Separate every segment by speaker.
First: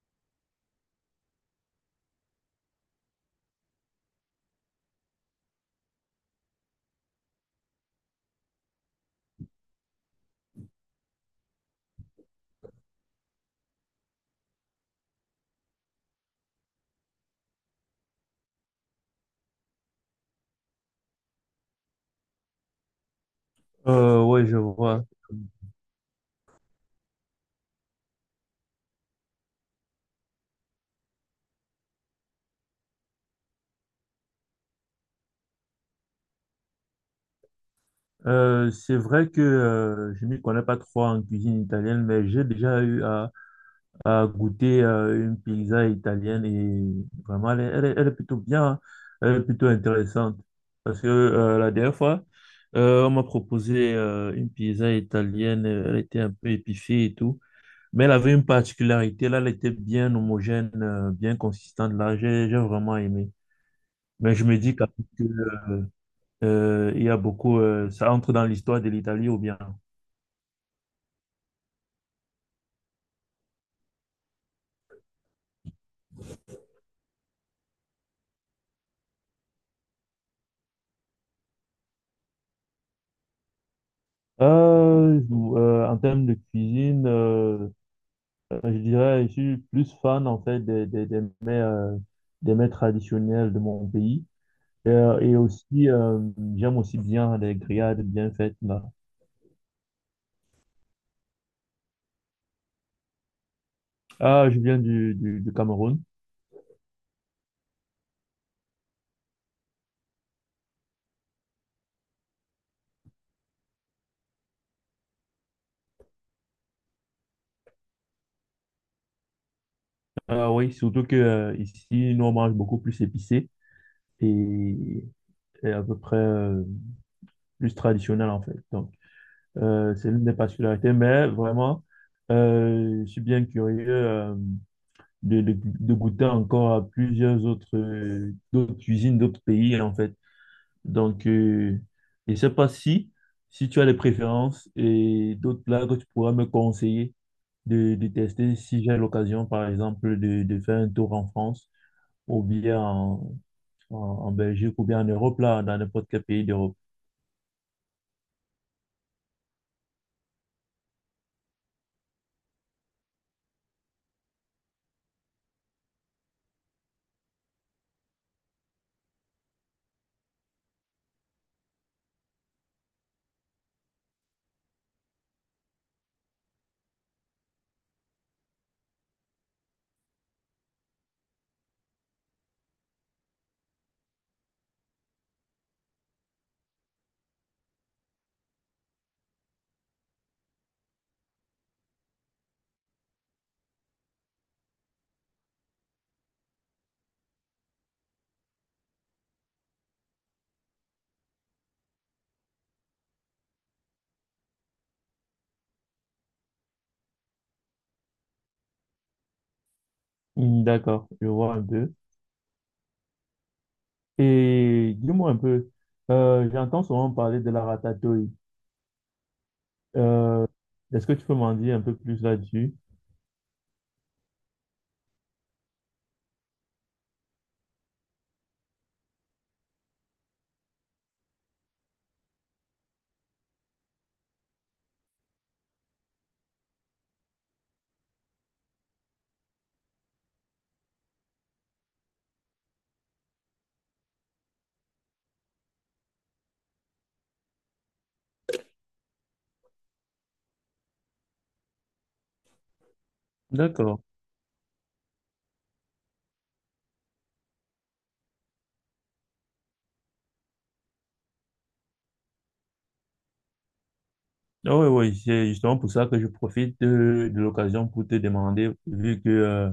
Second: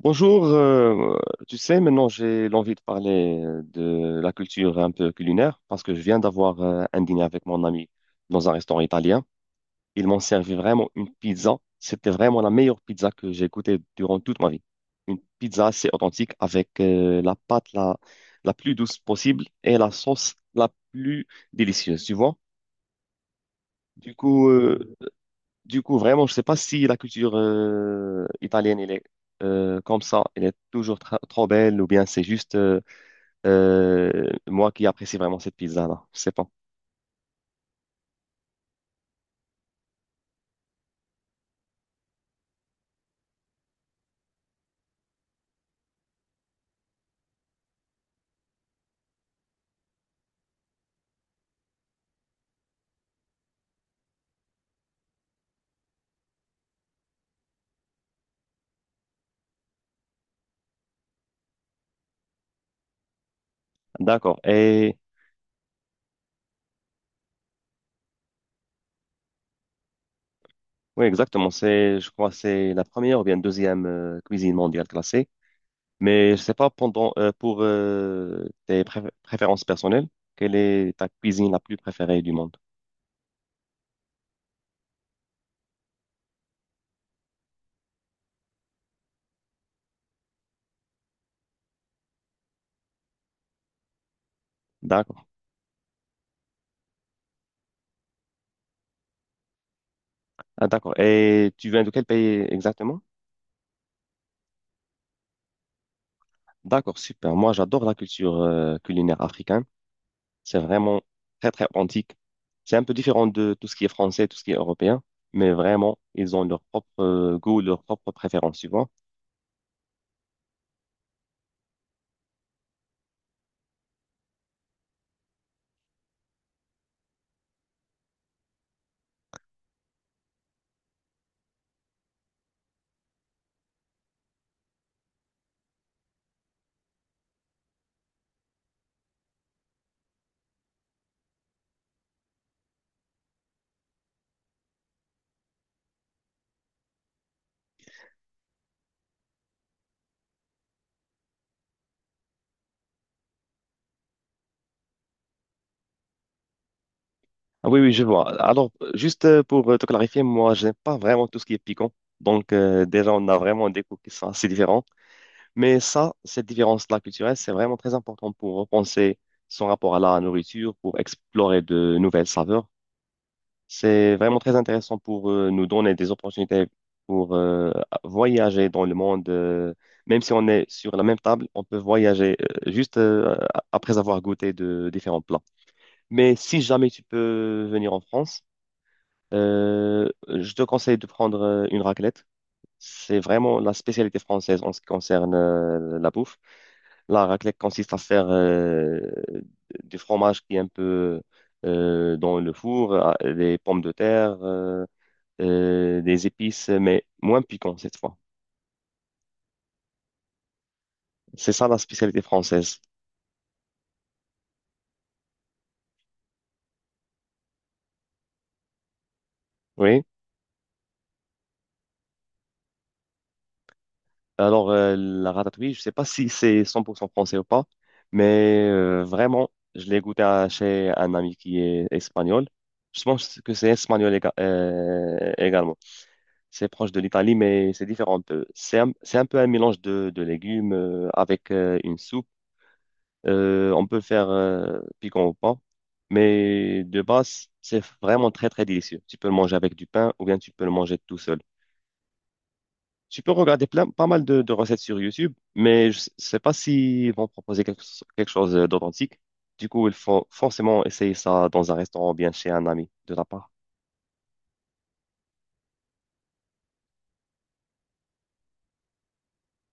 Speaker 1: Bonjour, tu sais, maintenant j'ai l'envie de parler de la culture un peu culinaire parce que je viens d'avoir un dîner avec mon ami dans un restaurant italien. Ils m'ont servi vraiment une pizza. C'était vraiment la meilleure pizza que j'ai goûtée durant toute ma vie. Une pizza assez authentique avec la pâte la plus douce possible et la sauce la plus délicieuse, tu vois. Du
Speaker 2: Ouais,
Speaker 1: coup,
Speaker 2: je vois.
Speaker 1: vraiment, je sais pas si la culture italienne, elle est comme ça, elle est toujours trop belle, ou bien c'est juste moi qui apprécie vraiment cette pizza-là. Je sais pas.
Speaker 2: C'est vrai que je m'y connais pas trop en cuisine italienne, mais j'ai déjà eu à goûter une pizza italienne et vraiment, elle est plutôt bien, hein. Elle est plutôt intéressante. Parce que la dernière fois, on m'a proposé une pizza italienne, elle était un peu épicée et tout, mais elle avait une particularité, là, elle était bien homogène, bien consistante, là, j'ai vraiment aimé. Mais
Speaker 1: D'accord.
Speaker 2: je me dis que
Speaker 1: Et
Speaker 2: Il y a beaucoup, ça entre dans l'histoire de l'Italie ou bien?
Speaker 1: oui, exactement. C'est, je crois, que c'est la première ou bien deuxième cuisine mondiale classée. Mais je sais pas pendant pour tes préférences personnelles, quelle est ta cuisine la plus préférée du monde?
Speaker 2: En termes de cuisine, je dirais, je suis plus fan en fait des mets traditionnels de mon pays.
Speaker 1: D'accord.
Speaker 2: Et aussi, j'aime aussi bien les grillades bien faites là.
Speaker 1: Ah, d'accord. Et tu viens de quel pays exactement?
Speaker 2: Ah, je viens du Cameroun.
Speaker 1: D'accord, super. Moi, j'adore la culture culinaire africaine. C'est vraiment très, très authentique. C'est un peu différent de tout ce qui est français, tout ce qui est européen, mais vraiment, ils ont leur propre goût, leur propre préférence, tu vois.
Speaker 2: Ah oui, surtout que ici, nous, on mange beaucoup plus épicé et, et à peu près plus traditionnel, en fait. Donc, c'est l'une des particularités. Mais vraiment, je suis bien curieux de goûter encore à plusieurs autres, d'autres cuisines, d'autres pays, en fait. Donc, je ne sais pas si, si tu as des préférences et d'autres plats que tu pourras me conseiller de tester si j'ai l'occasion, par exemple, de faire un tour en France ou bien en Belgique, ou bien en Europe, là, dans n'importe quel pays d'Europe.
Speaker 1: Ah oui, oui, je vois. Alors, juste pour te clarifier, moi, j'aime pas vraiment tout ce qui est piquant. Donc, déjà, on a vraiment des goûts qui sont assez différents. Mais ça, cette différence-là culturelle, c'est vraiment très important pour repenser son rapport à la nourriture, pour explorer de nouvelles saveurs. C'est vraiment très intéressant pour nous donner des opportunités pour voyager dans le monde. Même si on est sur la même table, on peut voyager juste après avoir goûté de différents plats. Mais si jamais tu peux venir en France, je te conseille de prendre une raclette. C'est vraiment la spécialité française en ce qui concerne la bouffe. La raclette consiste à faire du fromage qui est un peu dans le four, des pommes de terre, des épices, mais moins piquant cette fois.
Speaker 2: Hmm. D'accord, je
Speaker 1: C'est
Speaker 2: vois un
Speaker 1: ça la
Speaker 2: peu.
Speaker 1: spécialité française.
Speaker 2: Et dis-moi un peu, j'entends souvent parler de la ratatouille.
Speaker 1: Oui.
Speaker 2: Euh, Est-ce que tu peux m'en dire un peu plus là-dessus?
Speaker 1: Alors, la ratatouille, je sais pas si c'est 100% français ou pas, mais vraiment, je l'ai goûté chez un ami qui est espagnol. Je pense que c'est espagnol également. C'est proche de l'Italie, mais c'est différent un peu. C'est un peu un mélange de légumes avec une soupe. On peut faire piquant ou pas, mais de base, c'est vraiment très, très délicieux. Tu peux le manger avec du pain ou bien tu peux le manger tout seul. Tu peux regarder plein,
Speaker 2: D'accord.
Speaker 1: pas mal de recettes sur YouTube, mais je ne sais pas s'ils vont proposer quelque chose d'authentique. Du coup, il faut forcément essayer ça dans un restaurant ou bien chez un ami de ta part.
Speaker 2: Ah oui, oui, c'est justement pour ça que je profite de l'occasion pour te demander, vu que euh,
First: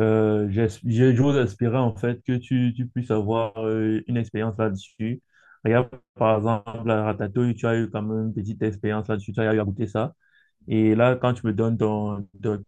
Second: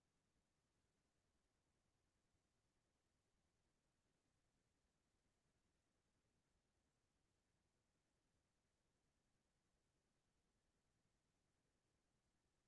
Speaker 2: Euh, j'es- je- j'ose espérer en fait que tu puisses avoir une expérience là-dessus. Regarde, par exemple, la ratatouille, tu as eu quand même une petite expérience là-dessus, tu as eu à goûter ça. Et là, quand tu me donnes ton, ton,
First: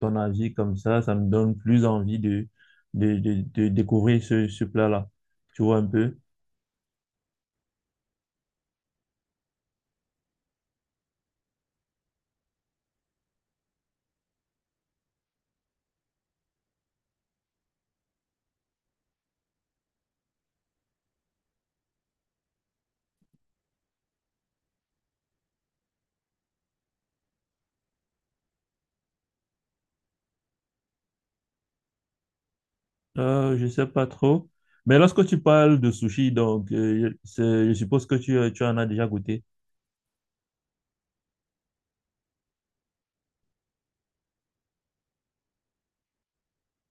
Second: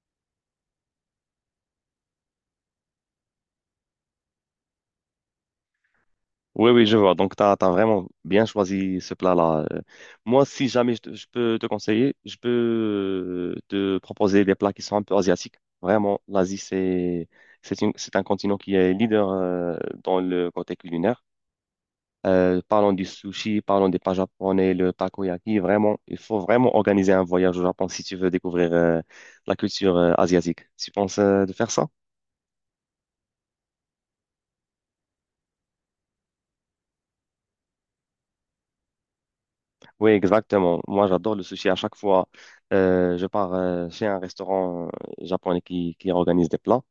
Speaker 2: ton avis comme ça me donne plus envie de découvrir ce, ce plat-là. Tu vois un peu?
Speaker 1: Oui, oui, je vois. Donc, tu as vraiment bien choisi ce plat-là. Moi, si jamais je peux te conseiller, je peux te proposer des plats qui sont un peu asiatiques. Vraiment, l'Asie, c'est un continent qui est leader dans le côté culinaire. Parlons du sushi, parlons des plats japonais, le takoyaki. Vraiment, il faut vraiment organiser un voyage au Japon si tu veux découvrir la culture asiatique. Tu penses de faire ça?
Speaker 2: Je sais pas trop. Mais lorsque tu parles de sushi, donc, je suppose que tu en as déjà goûté.
Speaker 1: Oui, exactement. Moi, j'adore le sushi. À chaque fois, je pars chez un restaurant japonais qui organise des plats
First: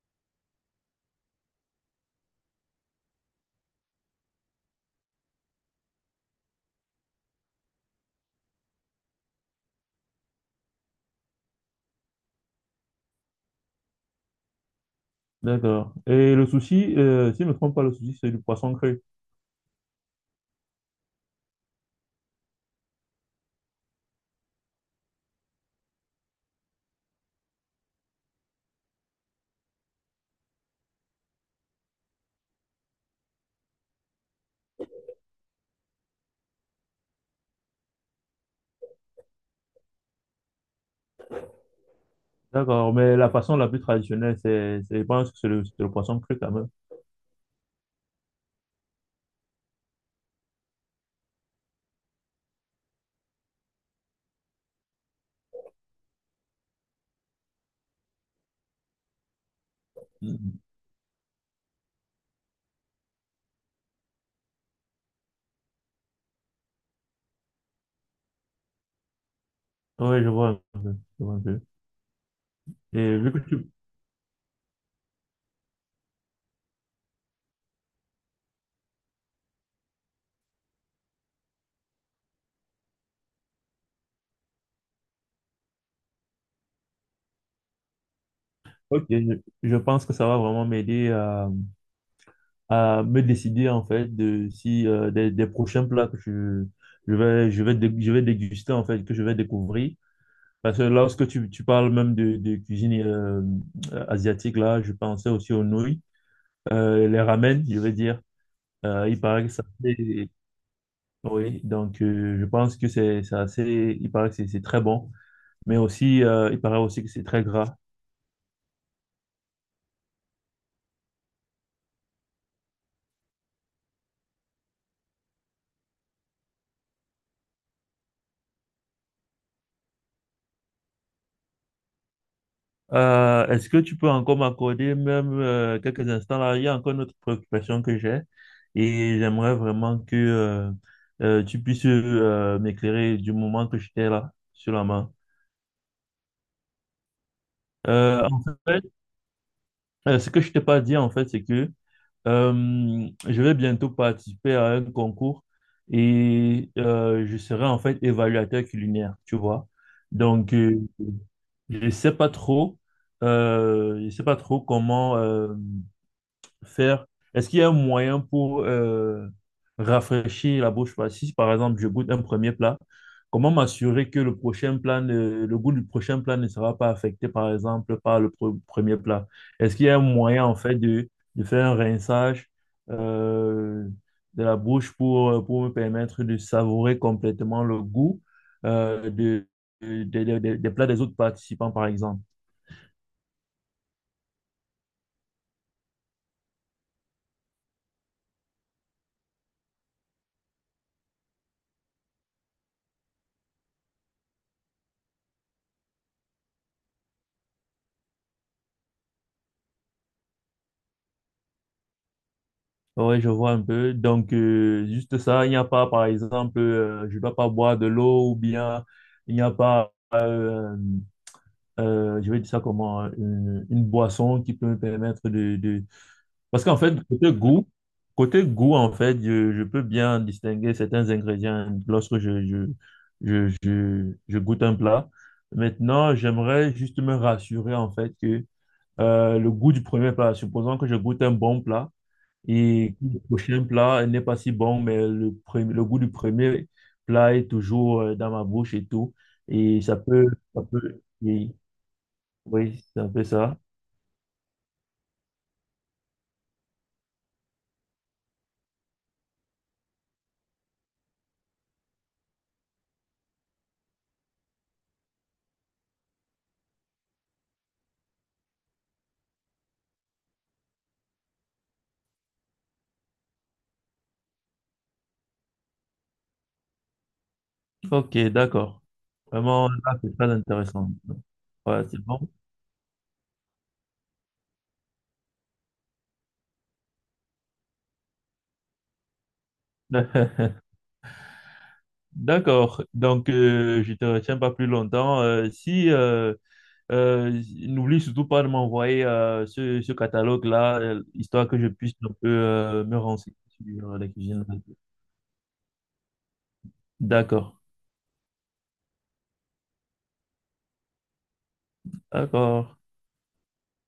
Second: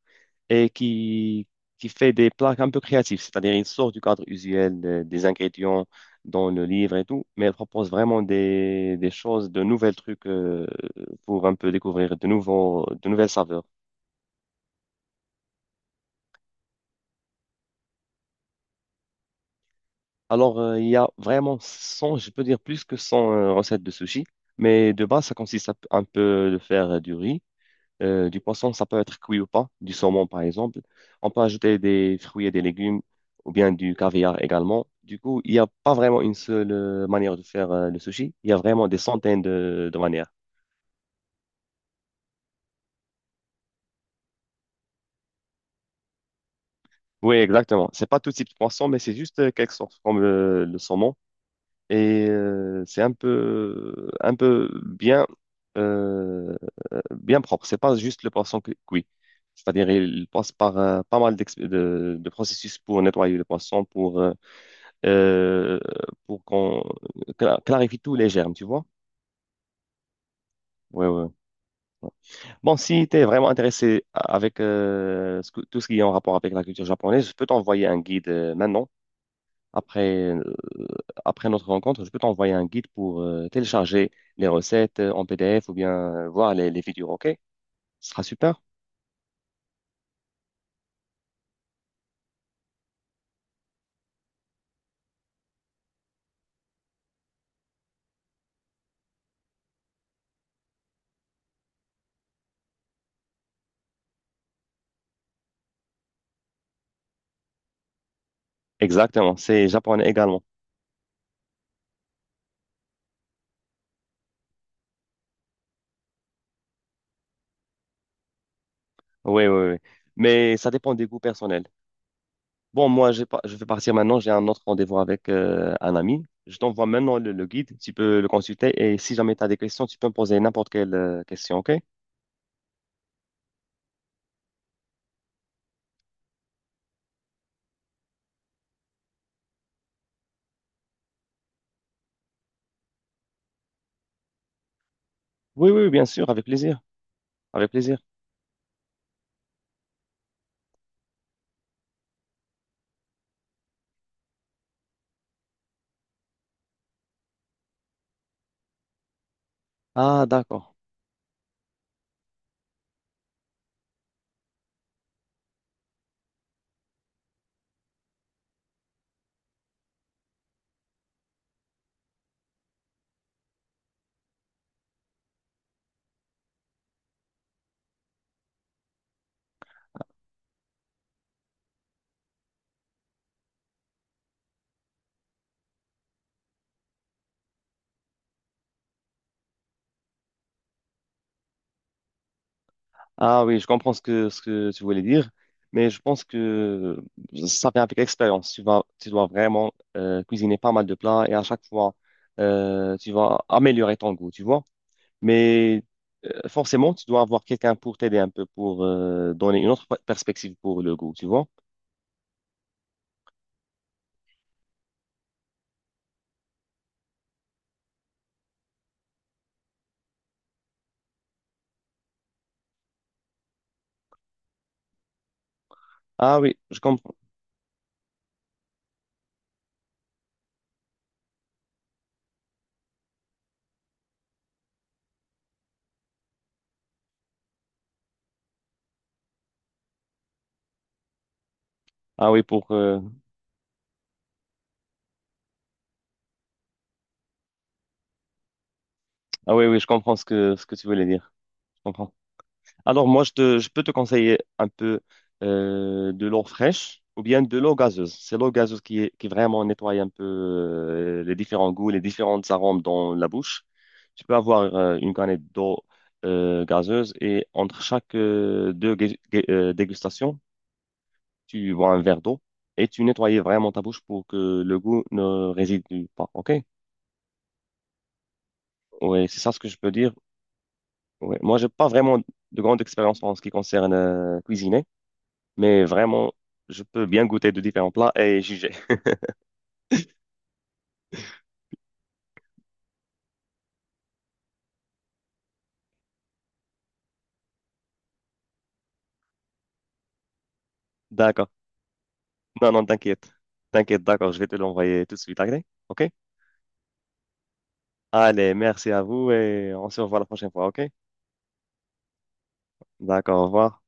Speaker 1: et qui fait des plats un peu créatifs. C'est-à-dire, il sort du cadre usuel des ingrédients dans le livre et tout, mais il propose vraiment des choses, de nouveaux trucs pour un peu découvrir de nouveaux, de nouvelles saveurs.
Speaker 2: D'accord. Et le sushi, si je ne me trompe pas, le sushi, c'est du poisson cru.
Speaker 1: Alors, il y a vraiment 100, je peux dire plus que 100 recettes de sushi, mais de base, ça consiste un peu de faire du riz. Du poisson, ça peut être cuit ou pas, du saumon par exemple. On peut ajouter des fruits et des légumes ou bien du caviar également. Du coup, il n'y a pas vraiment une seule manière de faire le sushi. Il y a vraiment des centaines de manières.
Speaker 2: D'accord, mais la façon la plus traditionnelle, je pense que c'est le poisson cru quand même.
Speaker 1: Oui, exactement. C'est pas tout type de poisson, mais c'est juste quelque sorte comme le saumon. Et c'est un peu bien, euh, bien propre. C'est pas juste le poisson cuit. C'est-à-dire, il passe
Speaker 2: Mhm.
Speaker 1: par pas mal de processus pour nettoyer le poisson, euh, pour qu'on clarifie tous les germes, tu vois?
Speaker 2: Oui, je vois un peu,
Speaker 1: Ouais, ouais,
Speaker 2: je vois un peu.
Speaker 1: ouais. Bon, si tu
Speaker 2: Et
Speaker 1: es
Speaker 2: vu que
Speaker 1: vraiment
Speaker 2: tu...
Speaker 1: intéressé avec tout ce qui est en rapport avec la culture japonaise, je peux t'envoyer un guide maintenant. Après, après notre rencontre, je peux t'envoyer un guide pour télécharger les recettes en PDF ou bien voir les vidéos, ok? Ce sera super.
Speaker 2: Ok, je pense que ça va vraiment m'aider à me décider en fait de si des prochains plats que je vais, je vais déguster en fait, que je vais découvrir. Parce que lorsque tu, tu parles même de cuisine asiatique, là, je pensais aussi aux nouilles. Euh, les ramen, je veux dire. Il
Speaker 1: Exactement,
Speaker 2: paraît que ça
Speaker 1: c'est japonais
Speaker 2: fait-
Speaker 1: également.
Speaker 2: Oui, donc je pense que c'est assez... Il paraît que c'est très bon. Mais aussi, il paraît aussi que c'est très gras.
Speaker 1: Oui, oui, oui. Mais ça dépend des goûts personnels. Bon, moi, j'ai pas, je vais partir maintenant. J'ai un autre rendez-vous avec un ami. Je t'envoie maintenant le guide. Tu peux le consulter. Et si jamais tu as des questions, tu peux me poser n'importe quelle question, OK?
Speaker 2: Est-ce que tu peux encore m'accorder même quelques instants là? Il y a encore une autre préoccupation que j'ai et j'aimerais vraiment que tu puisses m'éclairer du moment que j'étais là sur la main.
Speaker 1: Oui, oui, bien sûr, avec plaisir. Avec plaisir.
Speaker 2: En fait, ce que je t'ai pas dit en fait, c'est que je vais bientôt participer à un concours et je serai en fait évaluateur culinaire, tu vois.
Speaker 1: Ah,
Speaker 2: Donc,
Speaker 1: d'accord.
Speaker 2: je sais pas trop, je sais pas trop comment. Faire? Est-ce qu'il y a un moyen pour rafraîchir la bouche? Si, par exemple, je goûte un premier plat, comment m'assurer que le goût du prochain plat ne sera pas affecté, par exemple, par le premier plat? Est-ce qu'il y a un moyen, en fait, de faire un rinçage euh, de la bouche pour me permettre de savourer complètement le goût euh, de, des plats des autres participants, par exemple?
Speaker 1: Ah oui, je comprends ce que tu voulais dire. Mais je pense que ça vient avec l'expérience. Tu vas, tu dois vraiment cuisiner pas mal de plats et à chaque fois, tu vas améliorer ton goût, tu vois? Mais forcément, tu dois avoir quelqu'un pour t'aider un peu, pour donner une autre perspective pour le goût, tu vois?
Speaker 2: Oui, je vois un peu. Donc, juste ça, il n'y a pas, par exemple, je ne dois pas boire de l'eau ou bien il n'y a pas, je vais dire ça comment, une boisson qui peut me permettre de,
Speaker 1: Ah oui,
Speaker 2: parce qu'en
Speaker 1: je
Speaker 2: fait,
Speaker 1: comprends.
Speaker 2: côté goût, en fait, je peux bien distinguer certains ingrédients lorsque je goûte un plat. Maintenant, j'aimerais juste me rassurer, en fait, que le goût du premier plat, supposons que je goûte un bon plat
Speaker 1: Ah oui, pour.
Speaker 2: et que le prochain plat n'est pas si bon, mais le goût du premier plat est toujours dans ma bouche et tout.
Speaker 1: Ah oui, oui,
Speaker 2: Et
Speaker 1: je comprends ce que,
Speaker 2: ça
Speaker 1: ce que tu
Speaker 2: peut,
Speaker 1: voulais dire.
Speaker 2: oui,
Speaker 1: Je comprends.
Speaker 2: oui, c'est
Speaker 1: Alors
Speaker 2: un
Speaker 1: moi,
Speaker 2: peu ça.
Speaker 1: je peux te conseiller un peu de l'eau fraîche ou bien de l'eau gazeuse. C'est l'eau gazeuse qui vraiment nettoie un peu les différents goûts, les différentes arômes dans la bouche. Tu peux avoir une canette d'eau gazeuse et entre chaque deux dégustations, tu bois un verre d'eau et tu nettoies vraiment ta bouche pour que le goût ne réside pas. OK?
Speaker 2: Ok, d'accord.
Speaker 1: Oui, c'est ça ce que
Speaker 2: Vraiment,
Speaker 1: je peux
Speaker 2: là,
Speaker 1: dire.
Speaker 2: c'est très intéressant.
Speaker 1: Ouais. Moi, j'ai pas
Speaker 2: Voilà c'est
Speaker 1: vraiment
Speaker 2: bon.
Speaker 1: de grande expérience en ce qui concerne cuisiner. Mais vraiment, je peux bien goûter de différents plats et juger.
Speaker 2: D'accord. Donc, je te retiens pas plus longtemps. Si, n'oublie surtout pas de m'envoyer ce catalogue-là, histoire
Speaker 1: D'accord.
Speaker 2: que je puisse un peu
Speaker 1: Non, non,
Speaker 2: me
Speaker 1: t'inquiète.
Speaker 2: renseigner sur
Speaker 1: T'inquiète,
Speaker 2: la
Speaker 1: d'accord, je
Speaker 2: cuisine.
Speaker 1: vais te l'envoyer tout de suite, ok? Ok?
Speaker 2: D'accord.
Speaker 1: Allez, merci à vous et on se revoit la prochaine fois, ok?
Speaker 2: D'accord.
Speaker 1: D'accord, au revoir.